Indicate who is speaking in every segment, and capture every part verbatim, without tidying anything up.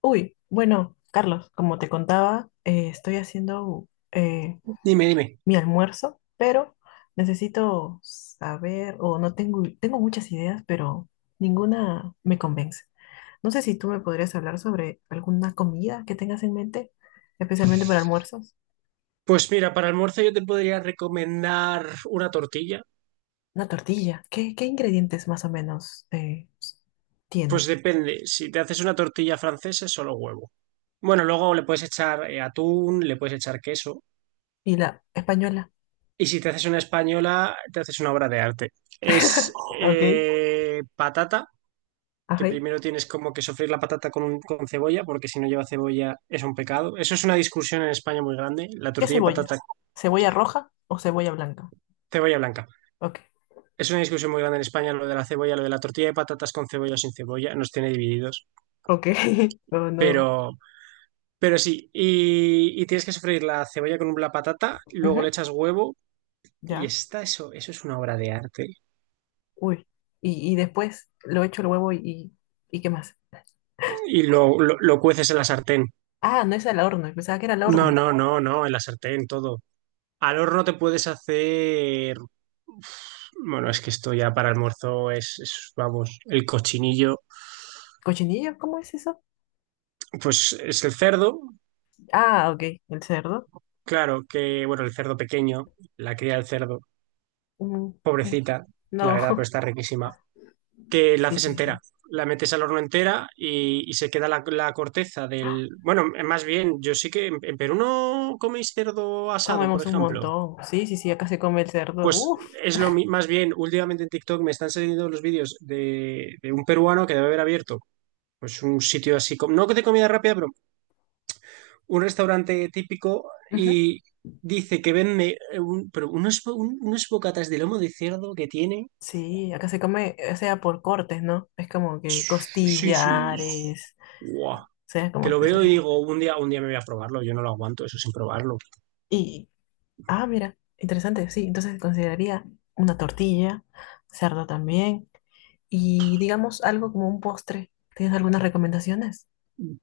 Speaker 1: Uy, bueno, Carlos, como te contaba, eh, estoy haciendo eh,
Speaker 2: Dime, dime.
Speaker 1: mi almuerzo, pero necesito saber, o no tengo, tengo muchas ideas, pero ninguna me convence. No sé si tú me podrías hablar sobre alguna comida que tengas en mente, especialmente para almuerzos.
Speaker 2: Pues mira, para almuerzo yo te podría recomendar una tortilla.
Speaker 1: Una tortilla, ¿qué, ¿qué ingredientes más o menos eh,
Speaker 2: Pues
Speaker 1: tiene?
Speaker 2: depende, si te haces una tortilla francesa es solo huevo. Bueno, luego le puedes echar eh, atún, le puedes echar queso.
Speaker 1: Y la española.
Speaker 2: Y si te haces una española, te haces una obra de arte. Es
Speaker 1: Ok.
Speaker 2: eh, patata, que
Speaker 1: Ajá.
Speaker 2: primero tienes como que sofreír la patata con, un- con cebolla, porque si no lleva cebolla es un pecado. Eso es una discusión en España muy grande, la
Speaker 1: ¿Qué
Speaker 2: tortilla de
Speaker 1: cebolla?
Speaker 2: patata.
Speaker 1: ¿Cebolla roja o cebolla blanca?
Speaker 2: Cebolla blanca.
Speaker 1: Ok.
Speaker 2: Es una discusión muy grande en España lo de la cebolla, lo de la tortilla de patatas con cebolla o sin cebolla, nos tiene divididos.
Speaker 1: Ok, no, no.
Speaker 2: Pero, pero sí, y, y tienes que sofreír la cebolla con la patata, luego le
Speaker 1: Ujú,
Speaker 2: echas huevo y
Speaker 1: ya.
Speaker 2: está eso, eso es una obra de arte.
Speaker 1: Uy. Y, y después lo echo el huevo y, ¿y qué más?
Speaker 2: Y lo, lo, lo cueces en la sartén.
Speaker 1: Ah, no es al horno. Pensaba que era al
Speaker 2: No,
Speaker 1: horno.
Speaker 2: no, no, no, en la sartén, todo. Al horno te puedes hacer, bueno, es que esto ya para almuerzo es, es, vamos, el cochinillo,
Speaker 1: ¿Cochinillo? ¿Cómo es eso?
Speaker 2: pues es el cerdo,
Speaker 1: Ah, ok. El cerdo.
Speaker 2: claro, que, bueno, el cerdo pequeño, la cría del cerdo,
Speaker 1: Mm, mm.
Speaker 2: pobrecita, la verdad, pero
Speaker 1: No.
Speaker 2: está riquísima. Que la
Speaker 1: Sí,
Speaker 2: haces
Speaker 1: sí, sí,
Speaker 2: entera.
Speaker 1: sí.
Speaker 2: La metes al horno entera y, y se queda la, la corteza
Speaker 1: ¡Ah!
Speaker 2: del. Bueno, más bien, yo sí que en, en Perú no coméis cerdo asado, por
Speaker 1: Comemos un
Speaker 2: ejemplo.
Speaker 1: montón. Sí, sí, sí. Acá se come el cerdo.
Speaker 2: Pues
Speaker 1: Uf.
Speaker 2: es lo mi- más bien, últimamente en TikTok me están saliendo los vídeos de, de un peruano que debe haber abierto pues un sitio así, como, no de comida rápida, pero un restaurante típico
Speaker 1: Ujú.
Speaker 2: y dice que vende eh, un- pero unos, bo- un- unos bocatas de lomo de cerdo que tiene.
Speaker 1: Sí, acá se come, o sea, por cortes, ¿no? Es como que
Speaker 2: Sí, sí.
Speaker 1: costillares.
Speaker 2: Guau.
Speaker 1: O sea,
Speaker 2: Que
Speaker 1: como
Speaker 2: lo veo y
Speaker 1: especialidad.
Speaker 2: digo, un día, un día me voy a probarlo, yo no lo aguanto eso sin probarlo.
Speaker 1: Y, ah, mira, interesante, sí. Entonces consideraría una tortilla, cerdo también, y digamos algo como un postre. ¿Tienes algunas recomendaciones?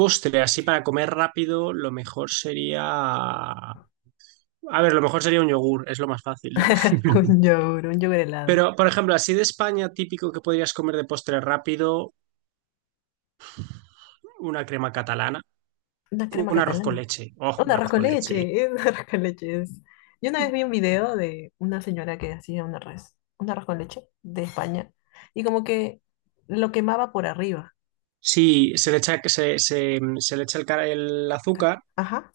Speaker 2: Postre, así para comer rápido, lo mejor sería. A ver, lo mejor sería un yogur, es lo más fácil, ¿no?
Speaker 1: Un yogur, un yogur helado,
Speaker 2: Pero, por ejemplo, así de España, típico que podrías comer de postre rápido, una crema catalana,
Speaker 1: una crema
Speaker 2: un arroz con
Speaker 1: catalana,
Speaker 2: leche. Oh,
Speaker 1: un
Speaker 2: un
Speaker 1: arroz
Speaker 2: arroz
Speaker 1: con
Speaker 2: con leche.
Speaker 1: leche, un arroz con leche es. Yo una vez vi un video de una señora que hacía un arroz, un arroz con leche de España, y como que lo quemaba por arriba.
Speaker 2: Sí, se le echa, se, se, se le echa el, el
Speaker 1: Ca-
Speaker 2: azúcar,
Speaker 1: ajá.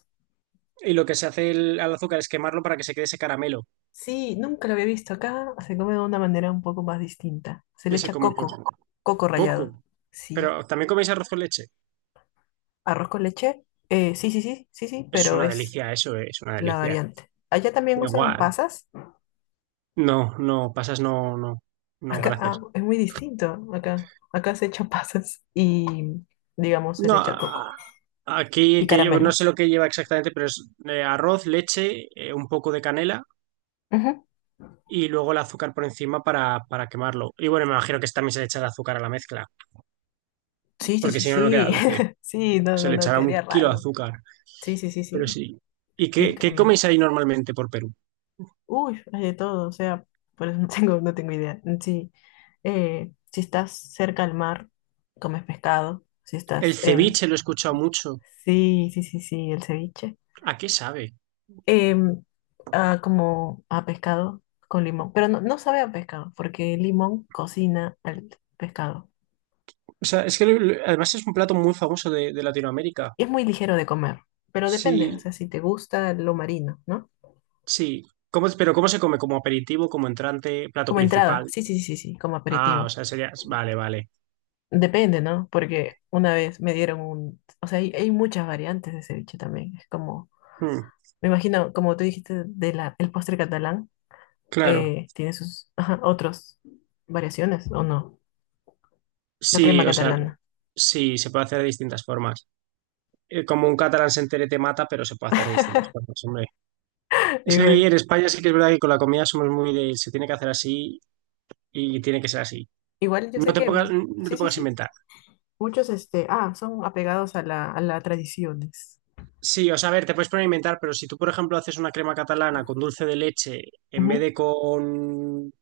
Speaker 2: y lo que se hace el- al azúcar es quemarlo para que se quede ese caramelo
Speaker 1: Sí, nunca lo había visto acá. Se come de una manera un poco más distinta. Se le
Speaker 2: que se
Speaker 1: echa
Speaker 2: come por
Speaker 1: coco, coco
Speaker 2: coco.
Speaker 1: rallado.
Speaker 2: Pero,
Speaker 1: Sí.
Speaker 2: ¿también coméis arroz con leche?
Speaker 1: ¿Arroz con leche? Eh, sí, sí, sí, sí, sí,
Speaker 2: Es
Speaker 1: pero
Speaker 2: una
Speaker 1: es
Speaker 2: delicia, eso eh, es una
Speaker 1: la
Speaker 2: delicia.
Speaker 1: variante. ¿Allá también
Speaker 2: Da
Speaker 1: usan
Speaker 2: igual.
Speaker 1: pasas?
Speaker 2: No, no, pasas, no, no, no,
Speaker 1: Acá, ah,
Speaker 2: gracias.
Speaker 1: es muy distinto. Acá, acá se echa pasas y, digamos, se
Speaker 2: No,
Speaker 1: le echa coco
Speaker 2: a-
Speaker 1: y
Speaker 2: aquí que yo no
Speaker 1: caramelo.
Speaker 2: sé lo que lleva exactamente, pero es eh, arroz, leche, eh, un poco de canela
Speaker 1: Ujú.
Speaker 2: y luego el azúcar por encima para, para quemarlo. Y bueno, me imagino que también se le echa azúcar a la mezcla,
Speaker 1: Sí, sí,
Speaker 2: porque
Speaker 1: sí,
Speaker 2: si no, no queda
Speaker 1: sí.
Speaker 2: dulce.
Speaker 1: Sí, no,
Speaker 2: Se
Speaker 1: no,
Speaker 2: le
Speaker 1: no,
Speaker 2: echará un
Speaker 1: quedaría
Speaker 2: kilo de
Speaker 1: raro.
Speaker 2: azúcar,
Speaker 1: Sí, sí, sí,
Speaker 2: pero
Speaker 1: sí.
Speaker 2: sí. ¿Y
Speaker 1: Y el
Speaker 2: qué, qué
Speaker 1: caramelo.
Speaker 2: coméis ahí normalmente por Perú?
Speaker 1: Uy, hay de todo, o sea, por eso no tengo, no tengo idea. Sí, eh, si estás cerca al mar, comes pescado. Si
Speaker 2: El
Speaker 1: estás en...
Speaker 2: ceviche lo he escuchado mucho.
Speaker 1: Sí, sí, sí, sí, el ceviche.
Speaker 2: ¿A qué sabe?
Speaker 1: Em, ah, como a pescado con limón, pero no, no sabe a pescado, porque el limón cocina al pescado.
Speaker 2: O sea, es que lo- lo- además es un plato muy famoso de, de Latinoamérica.
Speaker 1: Y es muy ligero de comer, pero
Speaker 2: Sí,
Speaker 1: depende, o sea, si te gusta lo marino, ¿no?
Speaker 2: sí. ¿Cómo, pero ¿cómo se come? ¿Como aperitivo, como entrante, plato
Speaker 1: Como entrada,
Speaker 2: principal?
Speaker 1: sí, sí, sí, sí, sí, como
Speaker 2: Ah, o
Speaker 1: aperitivo.
Speaker 2: sea, sería. Vale, vale.
Speaker 1: Depende, ¿no? Porque una vez me dieron un... O sea, hay, hay muchas variantes de ceviche también. Es como,
Speaker 2: Mm,
Speaker 1: me imagino, como tú dijiste, de la, el postre catalán,
Speaker 2: claro.
Speaker 1: eh, tiene sus ajá, otras variaciones, ¿o no? La
Speaker 2: Sí,
Speaker 1: crema
Speaker 2: o sea,
Speaker 1: catalana.
Speaker 2: sí, se puede hacer de distintas formas. Eh, como un catalán se entere te mata, pero se puede hacer de distintas formas, hombre. Es que aquí
Speaker 1: Igual,
Speaker 2: en España sí que es verdad que con la comida somos muy de: se tiene que hacer así y tiene que ser así.
Speaker 1: igual yo sé
Speaker 2: No te
Speaker 1: que...
Speaker 2: pongas, no
Speaker 1: Sí,
Speaker 2: te
Speaker 1: sí,
Speaker 2: pongas a
Speaker 1: sí.
Speaker 2: inventar.
Speaker 1: Muchos, este, ah, son apegados a la, a las tradiciones.
Speaker 2: Sí, o sea, a ver, te puedes poner a inventar, pero si tú, por ejemplo, haces una crema catalana con dulce de leche en vez
Speaker 1: Ujú.
Speaker 2: de con.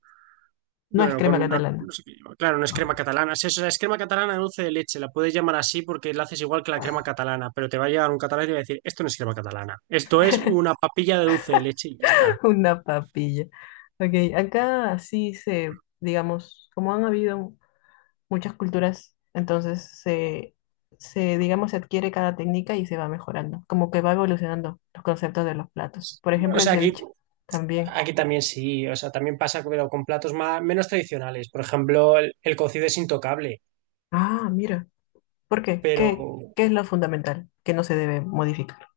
Speaker 1: No es
Speaker 2: Bueno,
Speaker 1: crema
Speaker 2: con una,
Speaker 1: catalana,
Speaker 2: no sé qué lleva. Claro, una crema catalana. Sí, eso, es crema catalana de dulce de leche. La puedes llamar así porque la haces igual que la crema catalana, pero te va a llegar un catalán y te va a decir, esto no es crema catalana. Esto es una papilla de dulce de leche y ya está.
Speaker 1: una papilla. Ok, acá sí se, digamos, como han habido muchas culturas, entonces se, se, digamos, se adquiere cada técnica y se va mejorando, como que va evolucionando los conceptos de los platos. Por
Speaker 2: O
Speaker 1: ejemplo, el
Speaker 2: sea, aquí,
Speaker 1: ceviche también.
Speaker 2: aquí también sí. O sea, también pasa pero con platos más, menos tradicionales. Por ejemplo, el, el cocido es intocable,
Speaker 1: Ah, mira, ¿por qué?
Speaker 2: pero.
Speaker 1: ¿Qué, ¿qué es lo fundamental que no se debe modificar?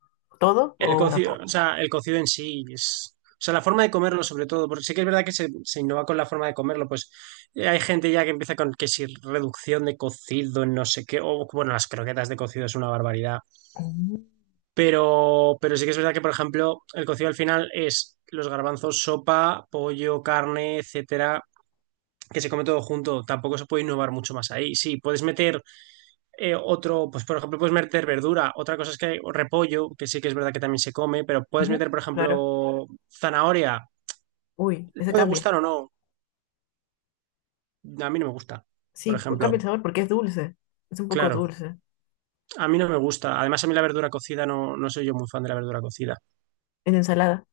Speaker 1: ¿Todo
Speaker 2: El
Speaker 1: o una
Speaker 2: cocido,
Speaker 1: parte?
Speaker 2: o sea, el cocido en sí es. O sea, la forma de comerlo, sobre todo, porque sí que es verdad que se, se innova con la forma de comerlo, pues eh, hay gente ya que empieza con que si reducción de cocido, en no sé qué, o bueno, las croquetas de cocido es una barbaridad.
Speaker 1: Mm,
Speaker 2: Pero, pero sí que es verdad que, por ejemplo, el cocido al final es los garbanzos, sopa, pollo, carne, etcétera, que se come todo junto. Tampoco se puede innovar mucho más ahí. Sí, puedes meter eh, otro, pues por ejemplo, puedes meter verdura. Otra cosa es que hay repollo, que sí que es verdad que también se come, pero puedes
Speaker 1: ujú,
Speaker 2: meter, por
Speaker 1: claro.
Speaker 2: ejemplo, zanahoria.
Speaker 1: Uy, ese
Speaker 2: Puede
Speaker 1: cambia.
Speaker 2: gustar o no. A mí no me gusta,
Speaker 1: Sí,
Speaker 2: por
Speaker 1: pu- cambia el
Speaker 2: ejemplo.
Speaker 1: sabor porque es dulce, es un poco
Speaker 2: Claro,
Speaker 1: dulce.
Speaker 2: a mí no me gusta. Además, a mí la verdura cocida no, no soy yo muy fan de la verdura cocida.
Speaker 1: En ensalada,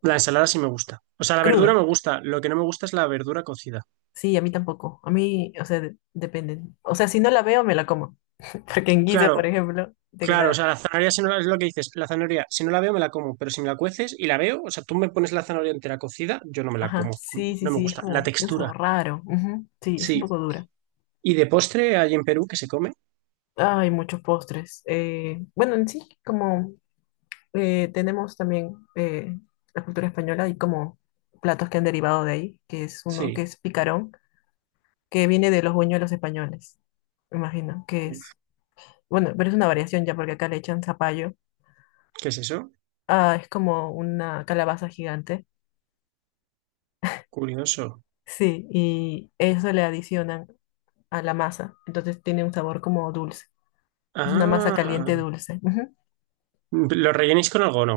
Speaker 2: La ensalada sí me gusta. O sea, la verdura
Speaker 1: crudo.
Speaker 2: me gusta. Lo que no me gusta es la verdura cocida.
Speaker 1: Sí, a mí tampoco. A mí, o sea, de- dependen. O sea, si no la veo, me la como. Porque en guisa, por
Speaker 2: Claro,
Speaker 1: ejemplo, te
Speaker 2: claro. O
Speaker 1: quedará.
Speaker 2: sea, la zanahoria, si no la- es lo que dices, la zanahoria, si no la veo, me la como. Pero si me la cueces y la veo, o sea, tú me pones la zanahoria entera cocida, yo no me la
Speaker 1: Ajá,
Speaker 2: como.
Speaker 1: sí, sí,
Speaker 2: No me
Speaker 1: sí, es
Speaker 2: gusta. La
Speaker 1: como, tiene un
Speaker 2: textura.
Speaker 1: sabor raro. Ujú, sí, es un
Speaker 2: Sí.
Speaker 1: poco dura.
Speaker 2: ¿Y de postre hay en Perú que se come?
Speaker 1: Hay muchos postres. Eh, bueno, en sí, como eh, tenemos también eh, la cultura española y como platos que han derivado de ahí, que es uno que
Speaker 2: Sí.
Speaker 1: es picarón, que viene de los buñuelos españoles, me imagino, que es, bueno, pero es una variación ya porque acá le echan zapallo.
Speaker 2: ¿Qué es eso?
Speaker 1: Ah, es como una calabaza gigante.
Speaker 2: Curioso.
Speaker 1: Sí, y eso le adicionan a la masa, entonces tiene un sabor como dulce. Es una masa caliente
Speaker 2: Ah,
Speaker 1: dulce. Ujú.
Speaker 2: ¿lo rellenéis con algo o no?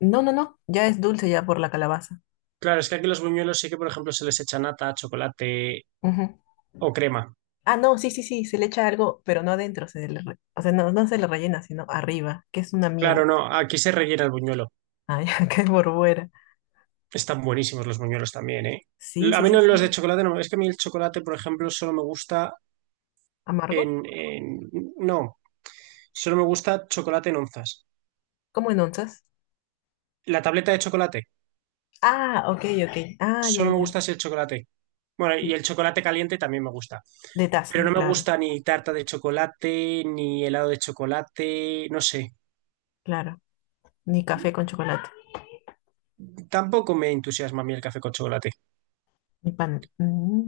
Speaker 1: No, no, no, ya es dulce ya por la calabaza.
Speaker 2: Claro, es que aquí los buñuelos sí que, por ejemplo, se les echa nata, chocolate
Speaker 1: Ujú.
Speaker 2: o crema.
Speaker 1: Ah, no, sí, sí, sí, se le echa algo, pero no adentro, se le re- o sea, no, no se le rellena, sino arriba, que es una
Speaker 2: Claro,
Speaker 1: miel.
Speaker 2: no, aquí se rellena el buñuelo.
Speaker 1: Ay, qué borbuera.
Speaker 2: Están buenísimos los buñuelos también, ¿eh?
Speaker 1: Sí,
Speaker 2: A
Speaker 1: sí,
Speaker 2: mí no
Speaker 1: sí,
Speaker 2: los de
Speaker 1: sí.
Speaker 2: chocolate, no. Es que a mí el chocolate, por ejemplo, solo me gusta
Speaker 1: ¿Amargo?
Speaker 2: en, en- no, solo me gusta chocolate en onzas.
Speaker 1: ¿Cómo en onzas?
Speaker 2: La tableta de chocolate.
Speaker 1: Ah, ok, ok. Ah, ya, ya,
Speaker 2: Solo me
Speaker 1: ya.
Speaker 2: gusta así el chocolate. Bueno, y
Speaker 1: Sí,
Speaker 2: el chocolate caliente también me gusta.
Speaker 1: de
Speaker 2: Pero
Speaker 1: taza,
Speaker 2: no me
Speaker 1: claro,
Speaker 2: gusta ni tarta de chocolate, ni helado de chocolate, no sé.
Speaker 1: claro. Ni café con chocolate,
Speaker 2: Tampoco me entusiasma a mí el café con chocolate.
Speaker 1: ni pan.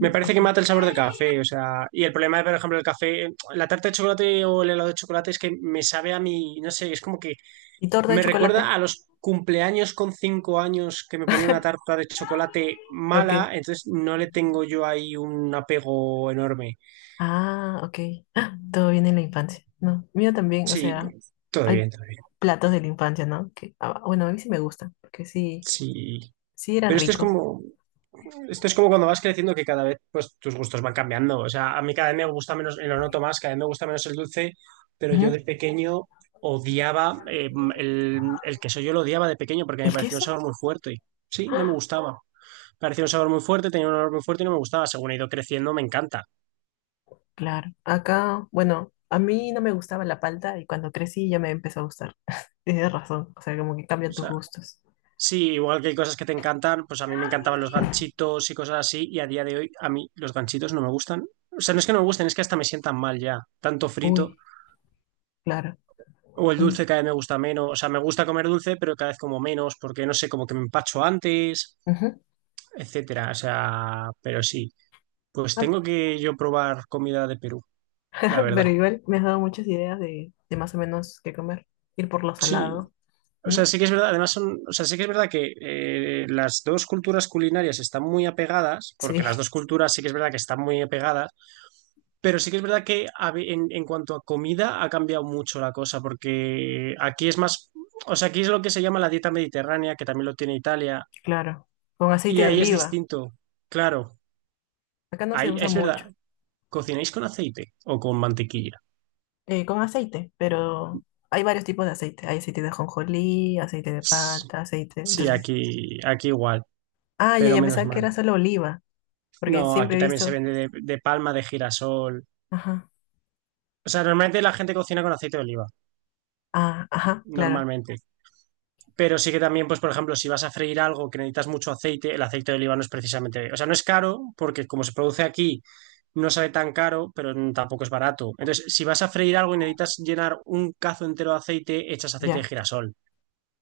Speaker 2: Me parece
Speaker 1: ok.
Speaker 2: que mata el sabor del café, o sea, y el problema, por ejemplo, el café, la tarta de chocolate o el helado de chocolate es que me sabe a mí, no sé, es como que
Speaker 1: ¿Y torta de
Speaker 2: me
Speaker 1: chocolate?
Speaker 2: recuerda a los cumpleaños con cinco años que me ponía una tarta de chocolate
Speaker 1: Ok.
Speaker 2: mala, entonces no le tengo yo ahí un apego enorme.
Speaker 1: Ah, ok. Ah, todo viene en la infancia. No, mío también, o
Speaker 2: Sí,
Speaker 1: sea,
Speaker 2: todo bien,
Speaker 1: hay
Speaker 2: todo bien.
Speaker 1: platos de la infancia, ¿no? Que, ah, bueno, a mí sí me gustan, porque sí,
Speaker 2: Sí,
Speaker 1: sí eran
Speaker 2: pero esto es
Speaker 1: ricos.
Speaker 2: como, esto es como cuando vas creciendo que cada vez pues, tus gustos van cambiando. O sea, a mí cada vez me gusta menos, y lo noto más, cada vez me gusta menos el dulce, pero yo
Speaker 1: Ujú.
Speaker 2: de pequeño odiaba, eh, el, el queso yo lo odiaba de pequeño porque me
Speaker 1: ¿El
Speaker 2: parecía un
Speaker 1: queso?
Speaker 2: sabor muy fuerte. Sí, no me gustaba. Parecía un sabor muy fuerte, tenía un olor muy fuerte y no me gustaba. Según he ido creciendo, me encanta.
Speaker 1: Claro. Acá, bueno, a mí no me gustaba la palta y cuando crecí ya me empezó a gustar. Tienes razón, o sea, como que cambian
Speaker 2: O
Speaker 1: tus
Speaker 2: sea,
Speaker 1: gustos.
Speaker 2: sí, igual que hay cosas que te encantan, pues a mí me encantaban los ganchitos y cosas así, y a día de hoy a mí los ganchitos no me gustan. O sea, no es que no me gusten, es que hasta me sientan mal ya. Tanto frito.
Speaker 1: Uy, claro.
Speaker 2: O el
Speaker 1: Mm,
Speaker 2: dulce cada vez me gusta menos. O sea, me gusta comer dulce, pero cada vez como menos, porque no sé, como que me empacho antes,
Speaker 1: ujú.
Speaker 2: etcétera. O sea, pero sí. Pues
Speaker 1: Ah,
Speaker 2: tengo que yo probar comida de Perú, la verdad.
Speaker 1: pero igual me has dado muchas ideas de, de más o menos qué comer. Ir por lo
Speaker 2: Sí.
Speaker 1: salado,
Speaker 2: O sea,
Speaker 1: ¿no?
Speaker 2: sí que es verdad, además son, o sea, sí que es verdad que eh, las dos culturas culinarias están muy apegadas, porque
Speaker 1: Sí,
Speaker 2: las dos culturas sí que es verdad que están muy apegadas, pero sí que es verdad que a ve- en, en cuanto a comida ha cambiado mucho la cosa, porque aquí es más, o sea, aquí es lo que se llama la dieta mediterránea, que también lo tiene Italia.
Speaker 1: claro. Con
Speaker 2: Y
Speaker 1: aceite de
Speaker 2: ahí es
Speaker 1: oliva.
Speaker 2: distinto. Claro,
Speaker 1: Acá no se
Speaker 2: ahí
Speaker 1: usa
Speaker 2: es verdad.
Speaker 1: mucho.
Speaker 2: ¿Cocináis con aceite o con mantequilla?
Speaker 1: Eh, con aceite, pero hay varios tipos de aceite. Hay aceite de ajonjolí, aceite de
Speaker 2: S-
Speaker 1: palta, aceite.
Speaker 2: Sí,
Speaker 1: Entonces,
Speaker 2: aquí, aquí igual,
Speaker 1: ah, ya,
Speaker 2: pero
Speaker 1: ya
Speaker 2: menos
Speaker 1: pensaba que
Speaker 2: mal.
Speaker 1: era solo oliva, porque
Speaker 2: No, aquí
Speaker 1: siempre he
Speaker 2: también se
Speaker 1: visto.
Speaker 2: vende de, de palma, de girasol.
Speaker 1: Ajá,
Speaker 2: O sea, normalmente la gente cocina con aceite de oliva,
Speaker 1: ah, ajá, claro,
Speaker 2: normalmente. Pero sí que también, pues, por ejemplo, si vas a freír algo que necesitas mucho aceite, el aceite de oliva no es precisamente, o sea, no es caro, porque como se produce aquí, no sale tan caro, pero tampoco es barato. Entonces, si vas a freír algo y necesitas llenar un cazo entero de aceite, echas aceite de
Speaker 1: ya,
Speaker 2: girasol.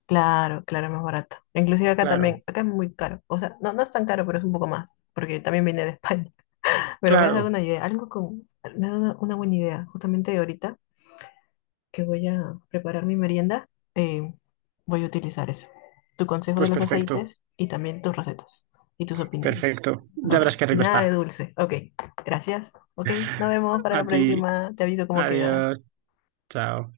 Speaker 1: claro, claro, es más barato. Inclusive acá
Speaker 2: Claro,
Speaker 1: también, acá es muy caro. O sea, no, no es tan caro, pero es un poco más, porque también viene de España. Pero me has dado
Speaker 2: claro.
Speaker 1: una idea, algo con, me has dado una buena idea, justamente ahorita, que voy a preparar mi merienda, eh, voy a utilizar eso. Tu consejo de
Speaker 2: Pues
Speaker 1: los
Speaker 2: perfecto,
Speaker 1: aceites y también tus recetas y tus opiniones.
Speaker 2: perfecto. Ya
Speaker 1: Ok,
Speaker 2: verás qué
Speaker 1: y
Speaker 2: rico
Speaker 1: nada
Speaker 2: está.
Speaker 1: de dulce. Ok, gracias. Ok, nos vemos para
Speaker 2: A
Speaker 1: la
Speaker 2: ti,
Speaker 1: próxima. Te aviso cómo queda.
Speaker 2: adiós, chao.